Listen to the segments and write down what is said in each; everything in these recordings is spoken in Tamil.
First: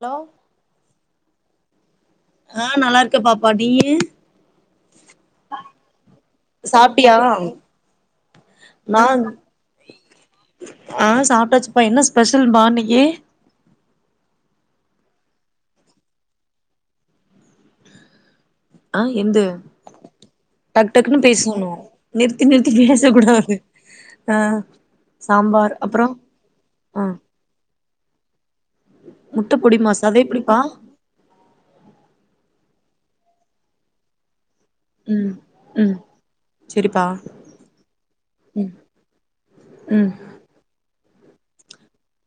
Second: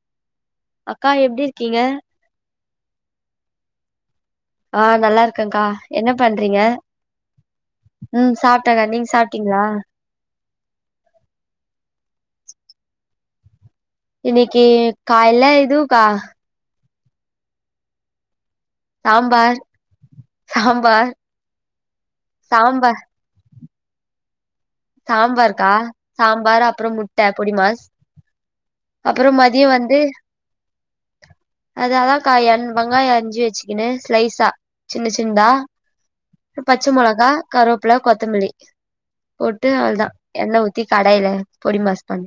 ஹலோ அக்கா எப்டி இருக்கீங்க ஆ நல்லா இருக்க பாப்பா நீயு ஆ நல்லா இருக்கங்க்கா என்ன பண்றீங்க சாப்ட்டியா ம் சாப்டங்கா நா நீங்க சாப்ட்டீங்ளா பெஷல் மார்னிங்கி இன்னக்கி காய்ல இதூக்கா ஆ எந்து சாம்பார் டக் சாம்பார் டக்குன்னு பேசணு நிறுத்தி நிறுத்தி சாம்பார் பேச கூடாது ஆ சாம்பார்க்கா சாம்பார் அப்றோ சாம்பார் அப்றொ ஆ முட்ட பொடிமாஸ் அப்பறொ முட்ட மதியொ பொடி வந்து மாஸ் அது எப்டிப்பா அதா அதாங்க்கா எண் வெங்காயொ அரிஞ்சி வச்சிக்கினு ஸ்லைசா சின்னச் ம் சின்தா ம் பச்ச செரிப்பா மொளகா கருவப்புல கொத்தமல்லி போட்டு அவ்ள்தா ம் எண்ண ஊத்தி கடைல பொடிமாஸ் பண்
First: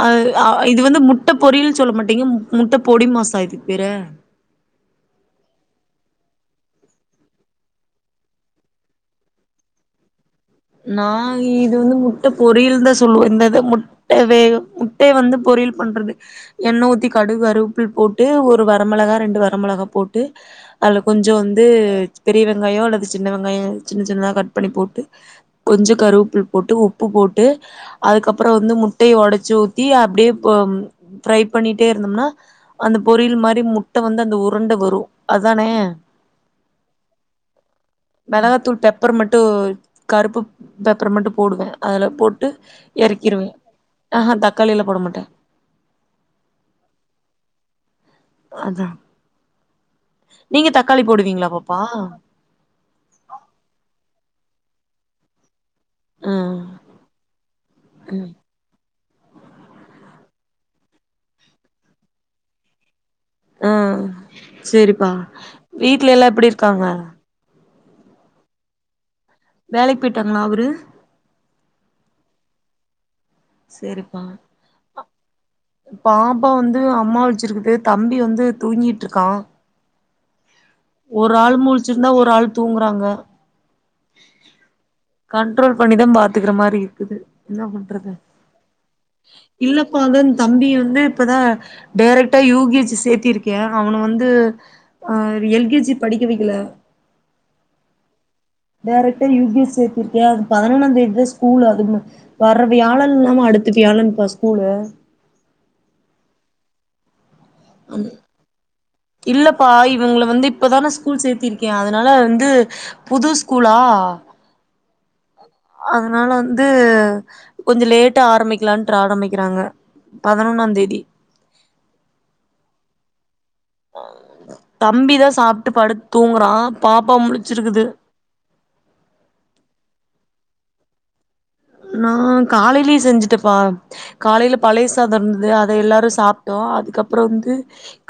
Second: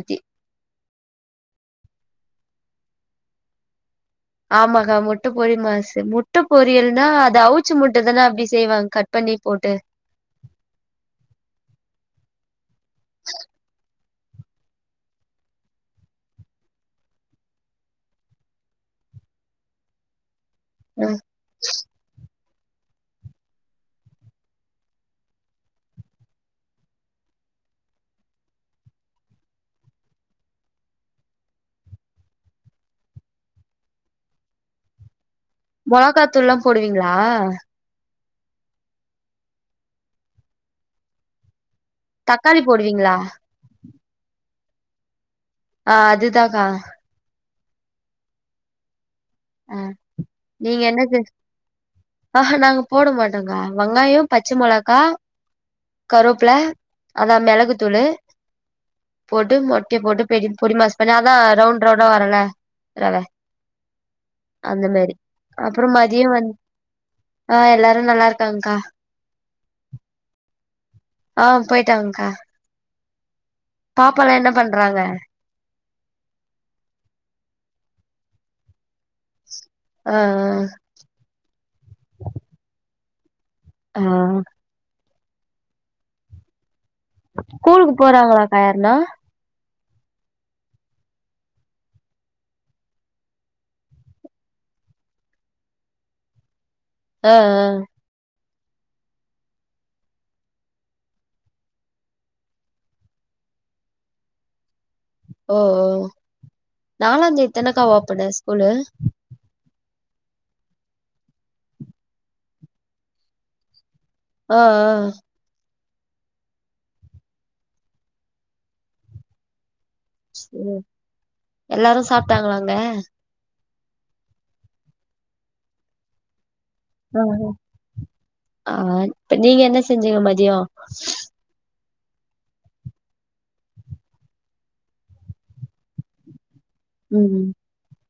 அ அ இது வந்து முட்ட பொரியல் சொல்ல மாட்டீங்க ம் முட்ட பொடிமாஸா இதுக் பேரு ஆமாக்கா முட்ட பொடிமாஸு முட்ட பொரியல்னா அத அவுச்ச முட்டதான அப்டி செய்வாங் கட் பண்ணி போட்டு நா இது வந்து முட்ட பொரியல்தா சொல்லுவோ இந்த இத மு ட்ட வேக முட்டைய வந்து பொரியல் பண்றது எண்ண ஊத்தி கடுக் கருவப்ல போட்டு ஒரு வரமெளகா ரெண்டு வரமெளகா போட்டு அத்ல அ கொஞ்சொ வந்து பெரிய வெங்காயொ அல்லது சின்ன வெங்காயொ சின்ன சின்னதா கட் பண்ணி போட்டு கொஞ்சொ கருவப்ல் போட்டு உப்பு போட்டு அதுக்கப்பறொ வந்து முட்டையை ஒடச்சு ஊத்தி அப்டியே ப ம் ப்ரை பண்ணிட்டே இருந்தம்னா அந்த பொரியல் மாரி முட்ட வந்து அந்த உருண்ட வரு அதானே மொளகாத்தூள்லா போடுவீங்ளா மெளகாத்தூள் பெப்பர் மட்டு கருப்பு பெப்பர் மட்டு போடுவ அதுல போட்டு தக்காளி போடுவீங்களா எறக்கிருவ ஆ ஹ தக்காளி எல்லா போட மாட்ட ஆ அதுதாகா அதா அ நீங்க தக்காளி என்னது போடுவீங்களா பாப்பா ஆ ஹ நாங்க போட மாட்டோங்கா வங்காயோ பச்சு மொளகா கருவப்ல ம் அதா மிளகுத்தூளு போட்டு மொட்ய போட்டு பெரி பொடி மாஸ் பண்ணி அதா ரவுண்ட் ரவுண்டா வரல ரவ அ அந்த செரிப்பா மாரி அப்றோ வீட்ல எல்லா எப்புடி இர்க்காங்க நல்லாருக்காங்க்கா வேலைக் பெய்ட்டாங்ளா அவுரு ஆ பொயிட்டாங்க்கா சேரிப்பா பாப்பாலா என்ன பண்றாங்க பாப்பா வந்து அம்மா வெச்சிருக்குது தம்பி வந்து தூங்கிட் ட்ருக்கா அ அ ஒரு ஆள் தூங்குறாங்க ஹ கண்ட்ரோல் பண்ணிதா பாத்துக்குற மாரி இருக்குது என்ன கூலுக்கு பண்றது போறாங்களாக்கா யார்னா இல்லப்பா அங்கன் தம்பி வந்து இப்பதா டேரக்ட்டா யு கே ஜி சேத்திருக்கே அவன வந்து ஆ எல் கே ஜி படிக்க வெக்கில அ அ டேரெக்ட்டா யு கே ஜி சேத்திர்க்கே அது பதினொன்னாந்தேதி தா ஸ்கூலு அது வர்ற வியாழன் இல்லாம அடுத்த வியாழன்ப்பா ஸ்கூலு ஒ ஓ நாலாந்தே தெனக்கா ஓப்பனு ஸ்கூலு ப இவ்ங்கள வந்து இப்ப தான ஸ்கூல் சேத்திருக்கே அதுனால வந்து புது ஸ்கூலா அ அ அத்னால வந்து கொஞ்ச லேட்டா ஆரமிக்லாட்ரு ஆரம்பிக்கிறாங்க பதினொன்னாந் தேதி எல்லாரு சாப்ட்டாங்களா அங்க தம்பிதா சாப்ட்டு படுத் தூங்குறா பாப்பா முழிச்சிருக்குது ஆ இப்ப நீங்க என்ன செஞ்சீங்க மதியொ நா காலைலயே செஞ்சுட்டப்பா காலைல பழை சாதொருந்துது அத எல்லாரு சாப் ட்டோ அதுக்கப்றொ ம் வந்து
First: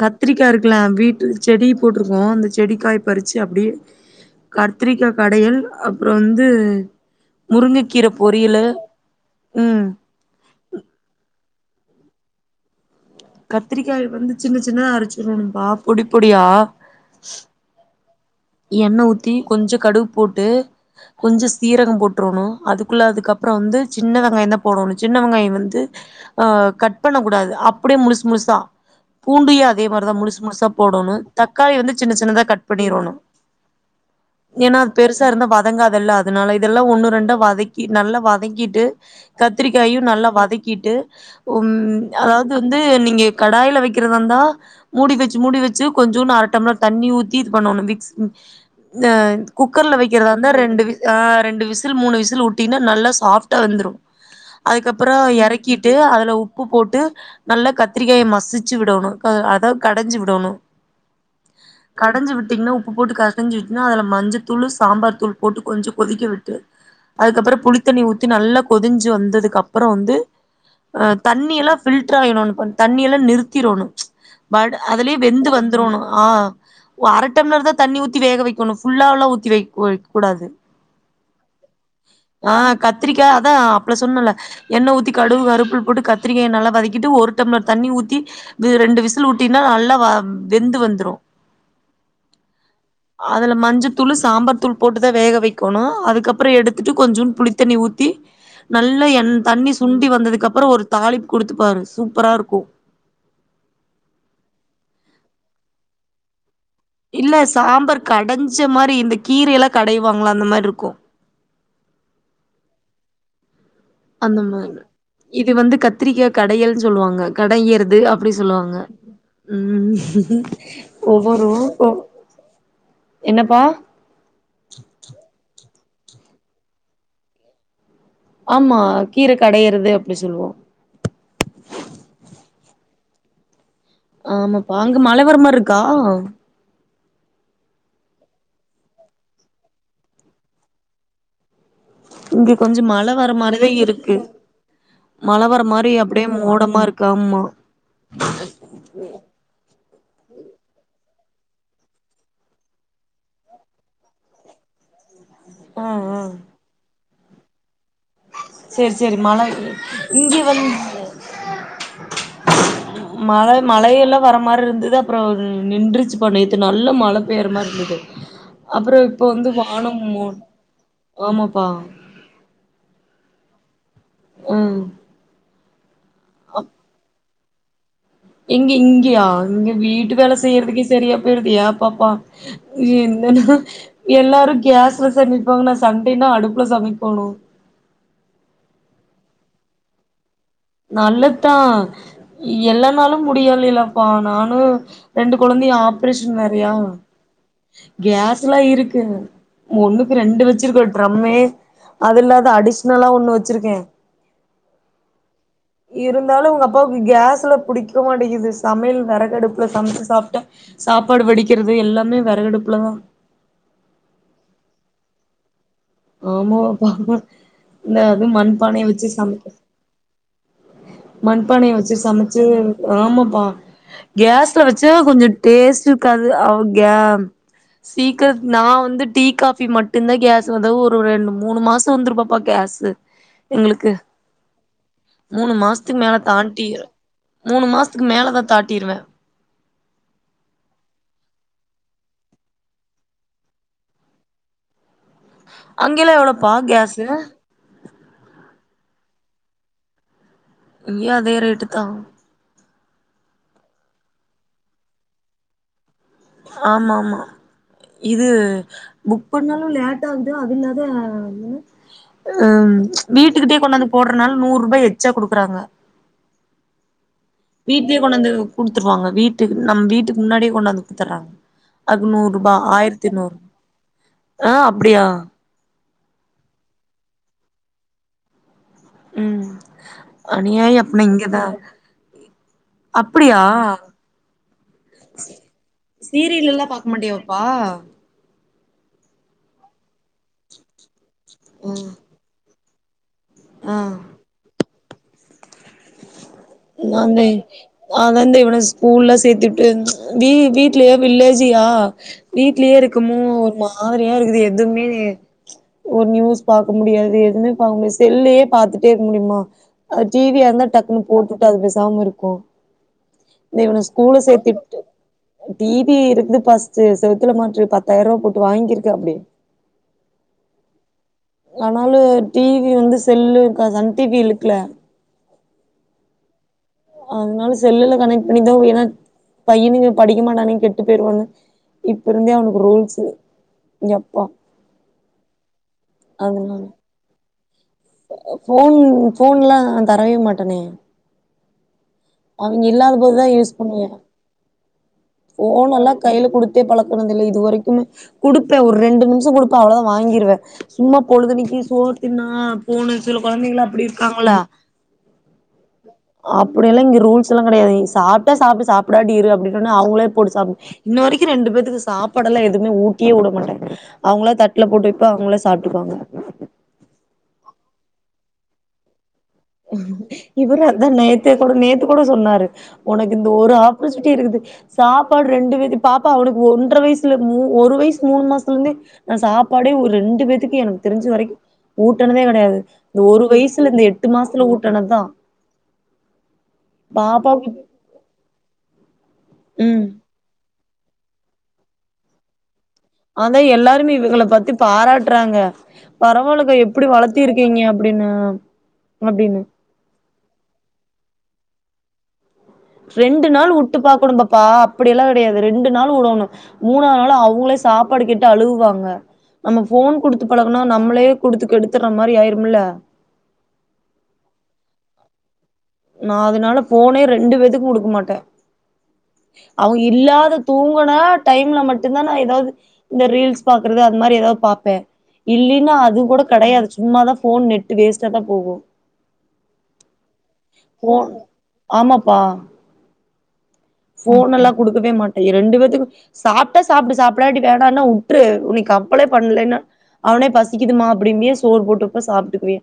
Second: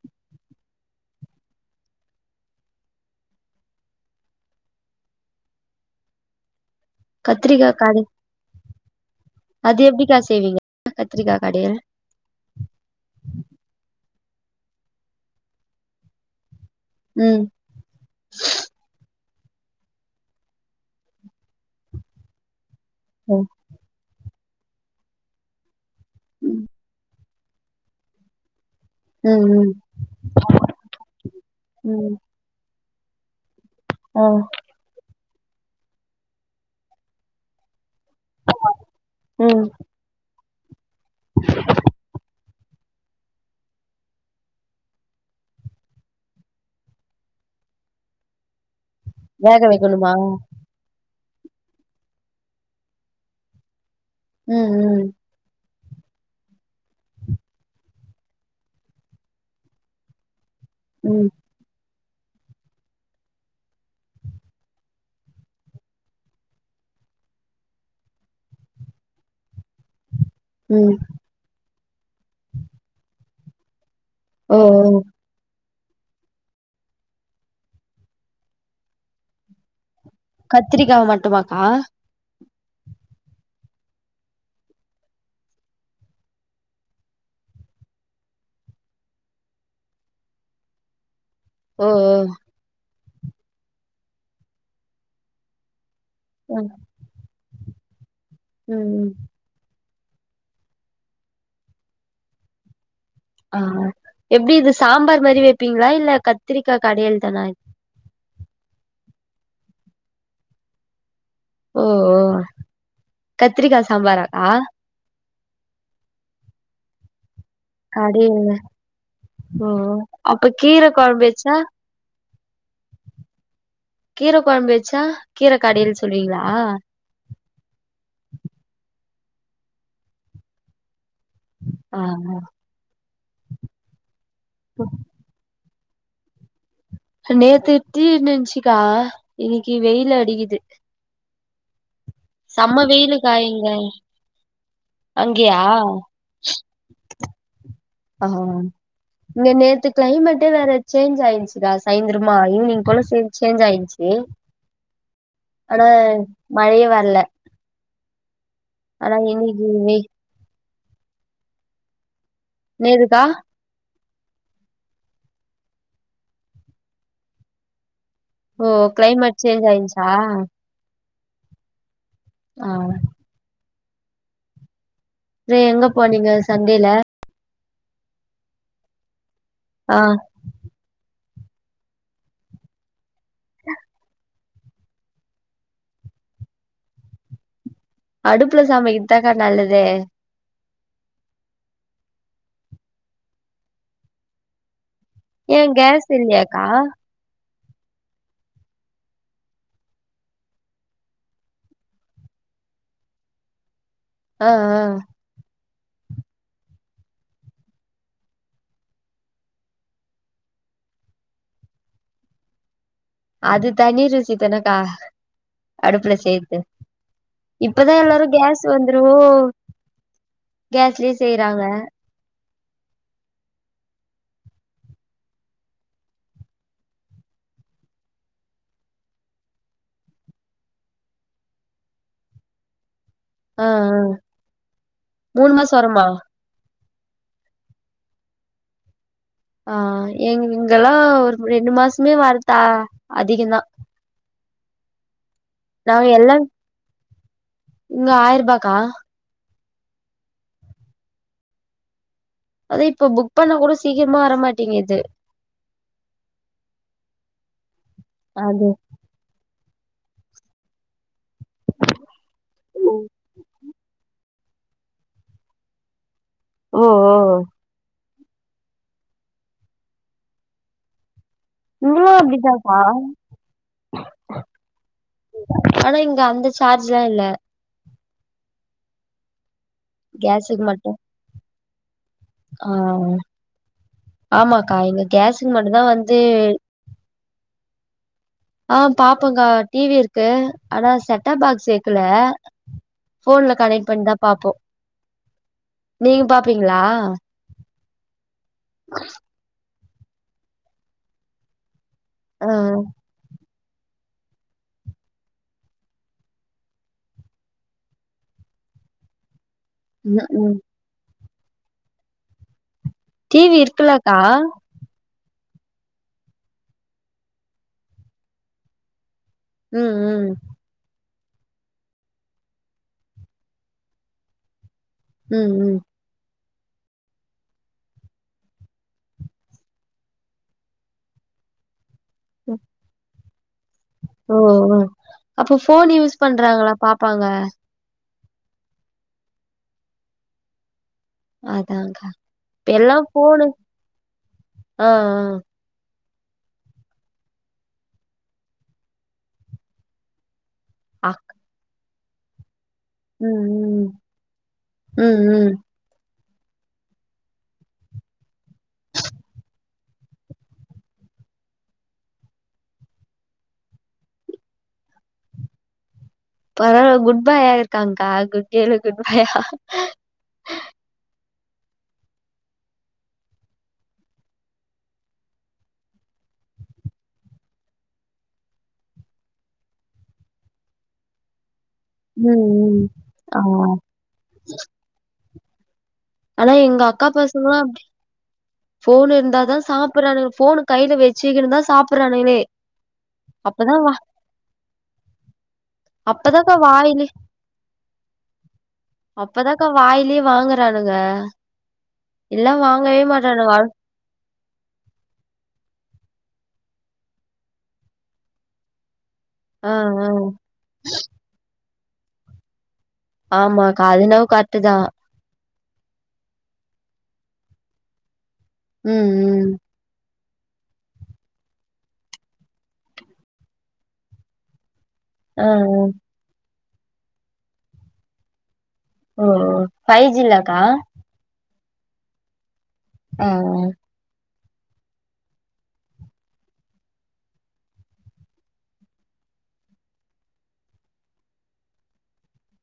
கத்ரிக்கா இருக்குல்ல வீட்டு செடி போட்ருக்கோ அந்த செடிக்காய் பறிச்சி அப்டியே கத்திரிக்கா கடயல் அப்றொ வந்தூ கத்திரிக்கா கட யில அது எப்டிக்கா செய்வீங்க கத்திரிக்கா கடையல் கத்திரிக்காய வந்து சின்னச் சின்னதா அரிச்சிருவணும்ப்பா பொடிப் பொடியா ம் எண்ண ஊத்தி கொஞ்சொ கடுகு போட்டு கொஞ்ச சீரகொ போட்ரோணு அதுக்குள்ள ம் அதுக்கப்றொ வந்து சின்ன வெங்காயந்தா போடோணு சின்ன வெங்காயொ வந்து ஆ ம் கட் பண்ணக்கூடா அப்டே முழுசு முழுசா பூண்டுயா ம் அதே மாரிதா முழுசு முழுசா போடோணு தக்காளி வந்து ம் சின்னச் சின்னதா கட் எப்டி இருகணு ஆ ஏனா அது பெருஸ் சா இருந்தா வதங்காதல்ல அதுனால இதெல்லா ஒன்னு ரெண்டா வதக் கி நல்லா வதங்கிட்டு ம் கத்திரிக்காயு நல்லா வதக் கீட்டு உம் அதாவ் து வந்து நீங்க கடாய்ல வெக்கிறதார்ந்தா மூடி வெச்சு மூடி வெச்சு கொஞ்சோனு அர டம்ளர் தண்ணி ஊத்தி இது பண்ணோனு மிக்ஸ் ம் அஹ் வேக குக்கர்ல வைக்கணுமா வெக்கிறதார்ந்தா ரெண்டு ஆஹ் ரெண்டு விசில் மூனு விசில் உட்டினா நல்லா சாஃப்ட்டா வெந்துரு ம் ம் அதுக்கப்பறோ எறக் கிட்டு அதுல உப்பு போட்டு நல்லா கத்திரிக்காய மசிச்சி விடோனு க அதக் கடஞ்சு விடோனு உம் கடஞ்சு விட்டீங்ன்னா உப் பு போட்டு கசஞ்சி விட்னா அதுல மஞ்சத்தூளு சாம்பார் தூள் போட்டு கொஞ்ச கொதிக்க விட்டு அதுக்கப்பறோ புளித்தண்ணி ஊத்தி நல்லா கொதிஞ்சு வந்ததுக்கப்றோ வந்து ம் ஆஹ் தண்ணி எல்லா ஃபில்ட்ராய ஒன்னு பண்ணு தண்ணி எல்லா நிறுத் திரோணு ஓ பட் ஓ அதுலே வெந்து வந் ரோனு ஆஹ் ஒ அர டம்பளர் தா தண்ணி ஊத்தி வேக வெக்கணு ஃபுல்லாவ்லா ஊத்தி வெக் வைக் கத்திரிக்காவ மட்டுமாக்கா ஆஹ் கத்திரிக்கா அதா அப்லே சொன்னல்ல எண்ண ஊத்தி கடுவு கருவெப்புள் போட்டு கத்திரிக்காயே நல்லா வதக்கிட்டு ஒரு டம்ளர் தண்ணி ஊத்தி வீ ரெண்டு விசில் ஊட்டினா நல்லா வா வெந்து வந்துரு ஓ ஓ அதுல மஞ்ச தூளு சாம்பார் தூள் போட்டுதா வேக வெக்கோணு அதுக் கப்பறோ ம் எடுத்துட்டு கொஞ்சோன் புளித் தண்ணி ஊத்தி ம் ம் நல்லா எண் தண்ணி சுண்டி வந்ததுக்கப்பறோ ஒரு தாளிப் குடுத்துப்பாரு சூப்பரா இருக்கு ஆஹ் எப்டி இது சாம்பார் மாரி வெப்பீங்ளா இல்ல க இல்ல சாம்பார் கடஞ்ச மாரி இந்த கீரைல்லா கடைவாங்ல அந்த மார்ருக்கு ஓ ஓ க த்திரிக்கா அந்த சாம்பாராக்கா மாரி இது வந்து கத்திரிக்கா கடையல்ஞ்சொல்லுவாங்க கடையிறது அப்டி அடேங்க சொல்லுவாங்க ஓ உம் அப்ப கீர கொழம்பு ஒவ்வொரு வச்சா [unintelligible] என்னப்பா கீர கொழ்ம்பு வெச்சா கீரக் கடையில சொல்லுவீங்களா ஆமா கீரை கடையறது அப்படி சொல்லுவோம் ஆமா ஆமாப்பா அங்க மழ வரமா இருக்க கா நேத்து தீனுச்சக்கா இன்னைக்கு வெயில் அடிக்குது இங்க செம்ம கொஞ்சம் மழை வர வெயிலுக்கா இங்க மாதிரிதான் இருக்கு மழ அங்கயா வர மாதிரி அப்படியே மோடமா இருக்கு ஆமா ஆ இங்க நேத்து கிளைமேட்டே வேற சேஞ்ச் ஆயிடுச்சுக்கா சாயந்திரமா ஈவினிங் போல சே சேஞ்ச் ஆயிடுச்சு ஆ ஆனா ஆ மழையே வரல செர் ஆனா செரி மழை இன்னைக்கு வெ இங்கே வந்து என்னதுக்கா மழ மழயெல்லாம் வர மாதிரி இருந்தது அப்புறம் நின்றுறிச்சு பா நேத்து நல்ல மழை பெய்ற மாதிரி இருந்தது ஓ அப்றோ இப்போ கிளைமேட் வந்து சேஞ்ச் வானம் ஆயிருச்சா மூ ஆமாப்பா ஆஹ் உஹ் செ எங்க போ நீங்க சண்டேல எங்க இங்கயா இங்க ஆ வீட்டு வேல செய்றதுக்குே சரியா [unintelligible] என் பாப்பா [unintelligible] எல்லாரும் கேஸ்சுல சமைப்பாங்க நான் சண்டைனா அடுப்புல சமைக்கணும் அடுப்புல சமைக்குதாக்கா நல்லது நல்லதான் எல்லானாலும் முடியலைலப்பா நானும் ரெண்டு ஏ கொழந்தையும் கேஸ் ஆப்ரேஷன் இல்லையாக்கா வேறையா கேஸ் எல்லாம் இருக்கு ஒண்ணுக்கு ரெண்டு வச்சிருக்கே ட்ரம்மே அது இல்லாத அடிஷ்னலா ஒண்ணு வெச்சிருக்கேன் ஆஹ் ஆஹ் இருந்தாலும் உங்க அப்பாவுக்கு கேஸ்ல பிடிக்க மாட்டேக்குது சமையல் விறகடுப்புல சமைச்சு சாப்பிட்டா சாப்பாடு வடிக்கிறது எல்லாமே விறகடுப்புலதான் அது தணி ருசி தனக்கா அடுப்புல செய்றது ஆமாவாப்பா இந்த இப்பதான் அது எல்லாரும் கேஸ் வந்துரு கேஸ்லயே செய்யறாங்க மண்பானையை வச்சு சமைச்சு ஆமாப்பா கேஸ்ல வச்ச கொஞ்சம் டேஸ்ட் இருக்காது அவ கே சீக்கிர நான் வந்து டீ காஃபி மட்டும்தான் கேஸ் அதாவது ஒரு ரெண்டு மூணு மாசம் வந்துருப்பாப்பா கேஸு ஆஹ் எங்களுக்கு ஆஹ் மூணு மாசம் வர த்து மேல தாண்டி மூணு மாசத்துக்கு மேலதா தாட்டிருவே ஆஹ் எங் இங்கலா ஒரு ரெண்டு மாசமே வரத்தா அதிகந்தா நா அங்கெல்லா எல்லன் எவ்ளோப்பா கேஸு இங்க ஆயரூபா கா இங்கியு அதே ரேட்டுத்தா அத இப்ப புக் பண்ணா கூட சீக்கிரமா வரமாட்டிங்கிது ஆமா ஆமா இது அது புக் பண்ணாலு லேட்டாகுது அது இல்லாத உஹம் வீட்டுக்கிட்டே கொண்ணாந்து போட்றனால நூறுபா எச்சா குடுக்குறாங்க ஓ ஓ வீட்லயே கொண்ணந்து குடுத்துருவாங்க வீட்டுக்கு நம் வீட்டுக்கு முன்னாடியே கொண்டாந்து குத்தற்றாங்க அது இங்கெல்லா நூறுபா அப்டிதாக்கா ஆயிரத்திநூறு ஆஹ் அப்டியா ஆனா இங்க அந்த சார்ஜ்லா இல்ல உம் அநியாய அப்னா இங்கதா ஆஹ் அப்டியா ஆமாக்கா இங்க கேஸுக்கு மட்டுந்தா வந்து சீரியல் எல்லா பாக்க மாட்டியாப்பா [unintelligible] ஆஹ் பாப்போங்க்கா டி வி இருக்கு ஆனா செட் டா பாக்ஸ் ம் சேக்குல போன்ல கனைக்ட் ஆ பண்ணிதா பாப்போ நீங்க பாப் நா இந்த அதான்ந்த இவன ஸ்கூல்ல சேத்துட்டு ப்ச் வீ வீட்லயே வில்லேஜியா ஆ வீட்லயே இருக்குமோ ஒரு மா மாரியா இருக்குது எதுமே ப்ச் ஒரு நியூஸ் பாக்க முடியாது எதுமே பாக்க முடியாது செல்லயே பாத்துட்டுருக்க முடியுமா அ டீ ம் ம் வியாருந்தா டக்குனு போட்டுட்டு அது பெசாம இருக்கு டீ வி இருக்கலக்கா டிஸவி இருக்குது பஸ்ட்டு செவத்துல மாற்றது பத்தாயிரரூவா போட்டு வாங்கிருக்கிறாப்டி உம் உம் ஆனாலு டி வி வந்து செல்லு இருக்கா அதான டி வி இலுக்ல உம் உம் அதனால செல்லுல கனெக்ட் பண்ணிதா ஏனா பையனுயங்க படிக்க மாட்டானுங்க கெட்டு போயிருவானுக ஒ எப்பா ஓ ஓ அப்ப ஃபோன் யூஸ் அதனால பண்றாங்கள்ள பாப்பாங்க ஃபோன் ஃபோன்லாந் தரவே மாட்டனே அதாங்க்கா அவங்க இப்ப இல்லாத எல்லா போதுதா போனு யூஸ் பண்ணுவே ஆஹ் அஹ் ஃபோனெல்லா கையில குடுத்தே பழக்கணதில்ல இது வரைக்குமே குடுப்பே ஒரு ரெண்டு நிமிஷம் குடுப்பே அவ்ளோதா வாங்கிருவே சும்மா ஆ அ பொழுதன்னைக்கு சோர் த்து நா போனு சில கொழந்தைங்களா அப்படி ம் இருக்காங்களா ம் ம் ம் அப்படியெல்லா இங்க ரூல்ஸ் எல்லா கெடையாது சாப்ட்டா சாப்டு சாப்டாட்டி இரு அப்படின்னனோ அவங்களே போட்டு சாப்ப இன்ன வரைக்கு ரெண்டு பேத்துக்கு சாப்பாடு எல்லா எதுமே ஊட்டியே உட மாட்டே அவங்களா தட்டுல போட்டு வைப்பே அவங்களே சாப்டுக்குவாங்க பரவால குட் பாயா இருக்காங்க்கா குட் கேளு குட் பாயா இவரு அதா நேத் தேக்கூட நேத்துக் கூட சொன்னாரு ஒனக்கு இந்த ஒரு ஆப்பர்ச்சுனிட்டி இருக்குது சாப்பாடு ரெண்டு பேத் பாப்பா அவளுக்கு ஒன்ற வயசுல மூ ஒரு வயசு மூணு மாசத்துலருந்தே நா சாப்பாடே ரெண்டு பேத்துக்கு எனக்கு தெரிஞ்ச வரைக்கு ஊட்டனதே ம் கெடையாது ம் இந்த ஒரு ஆ வயசுல இந்த எட் மாசத்துல ஊட்டனதுதா ஆனா எங்க அக்கா பாப்பாவுக்கு பசங்களா அப்டி ஃபோன் இருந்தாதா ம் சாப்பட்றானுங்க ஃபோனு கையில வெச்சுகுனுதா சாப்புறானுங்களே அதா எல்லாருமே இவகள பத்தி பாராட்டுறாங்க அப்பதாக்கா பரவால்லக்கா எப்டி வாயிலே வளத்திருக்கீங்க அப்டின்னு அப்டின்னு ஆ ரெண்டு நாள் உட்டு பாக்கணு பாப்பா அப்படியெல்லா கெடையாது ரெண்டு நாள் உடனு மூணாவ்து நாளு அவ்களே சாப்பாடு கேட்டு அழுகுவாங்க நம்ம ஆ ஃபோன் ஆ குடுத்து பலகுனோ நம்மளே குடுத்துக் கெடுத் த்துற மாரி ஆயிரும்ல ஆமாக்கா அது என்னவோ கரட்டுதா நா அதுனால ஃபோனே ரெண்டு பேத்துக்கு குடுக்க மாட்டே ம் ம் அவ்ங்க இல்லாத தூங்குன டைம்ல மட்டுந்தா நா எதாவ்து இந்த ரீல்ஸ் பாக்குறது அது மாரி எதாவ்து பாப்பே ஆ ஆ இல்லைனா அது கூட கெடையாது சு ம்மாதா ஃபோன் நெட்டு் வேஸ்ட்டா தா போகு ஓ ஓ ஃபைஜ் ஜிங்லாக்கா ஃபோன் ஆமாப்பா ஆஹ் அஹ் ஃபோனல்லா குடுக்கவே மாட்டே எ ரெண்டு வேத்துக்கு சாப்ட்டா சாப்டு சாப்டாட்டி வேணான்னா உட்ரு நீ கம்ப்பளே பண்லேனா அவனே பசிக்குதுமா அப்டின்பே சோறு போட்டு வப்பே சாப்ட்டுக்குவே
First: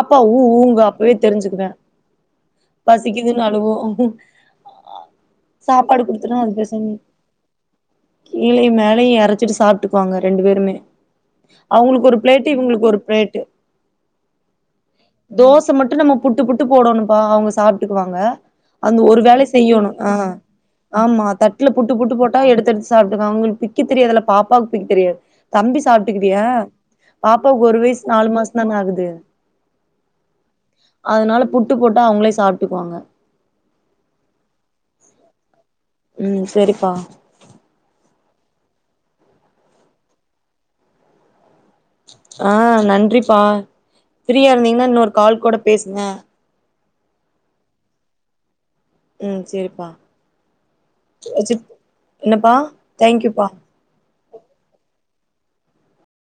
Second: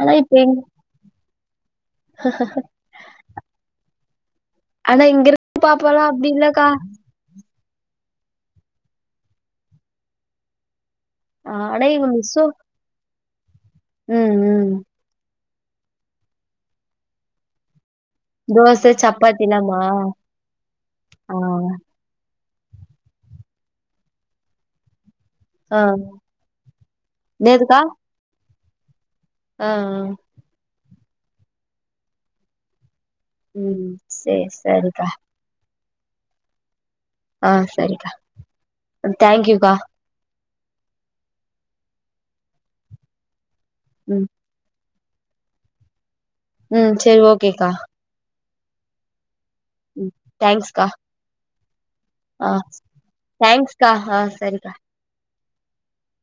ஆனா இப்ப ஊ எங் ஊன்பா அப்பவே தெரிஞ்சுக்குவோ பசிக்குதுன்னு அழுவு ஆனா இங்கருக் சாப்பாடு பாப்போலா அப்டி குடுத்தனா அது இல்லக்கா பேசாம கீழயு மேலையு எரைச்சிட்டு சாப்ட்டுக்குவாங்க ரெண்டு பேருமே ஆ ஆனா எங்க அவங்களுக்கு ஒரு மிஸ்ஸு பிளேட்டு இவங்களுக்கு ஒரு பிளேட் ட்டு ம் ம் தோச மட்டு நம்ம புட்டு புட்டு போடோணுப்பா அவங்க சாப் டுக்குவாங்க தோச அந்த ஒரு வேல சப்பாத்திலாமா செய்யோணு ஆ ஆமா ஆ தட்டுல புட்டு புட்டு போட் டா எடுத்தெடுத்து சாப்ட்டுக்குவாங்க அவங்ளுக்கு பிக்க தெரியதுல்ல பாப்பாக்கு பிக்க தெரியாது ஆ தம்பி சாப்ட்டுகிட்டியா பாப்பாவுக்கு என்னதுக்கா ஒரு வயசு நாலு மாச ன ஆகுது ஆ அ அதனால புட்டு போட்டா அவங்களே சாப்ட்டுக்குவாங்க ம் சேர் சேரிக்கா ம் செரிப்பா அ செரிக்கா தேங்க்யூக்கா அ நன்றிப்பா ம் ஃப்ரீயா இருந்தீங்ன்னா இன்னொரு கால் கூட பேசுங்க ம் சேரி ஓகேக்கா ம் சேரிப்பா வச்சு என்னப்பா ஆஹ் தேங்க்யூப்பா தேங்க்ஸ்கா ஆஹ் சரிக்கா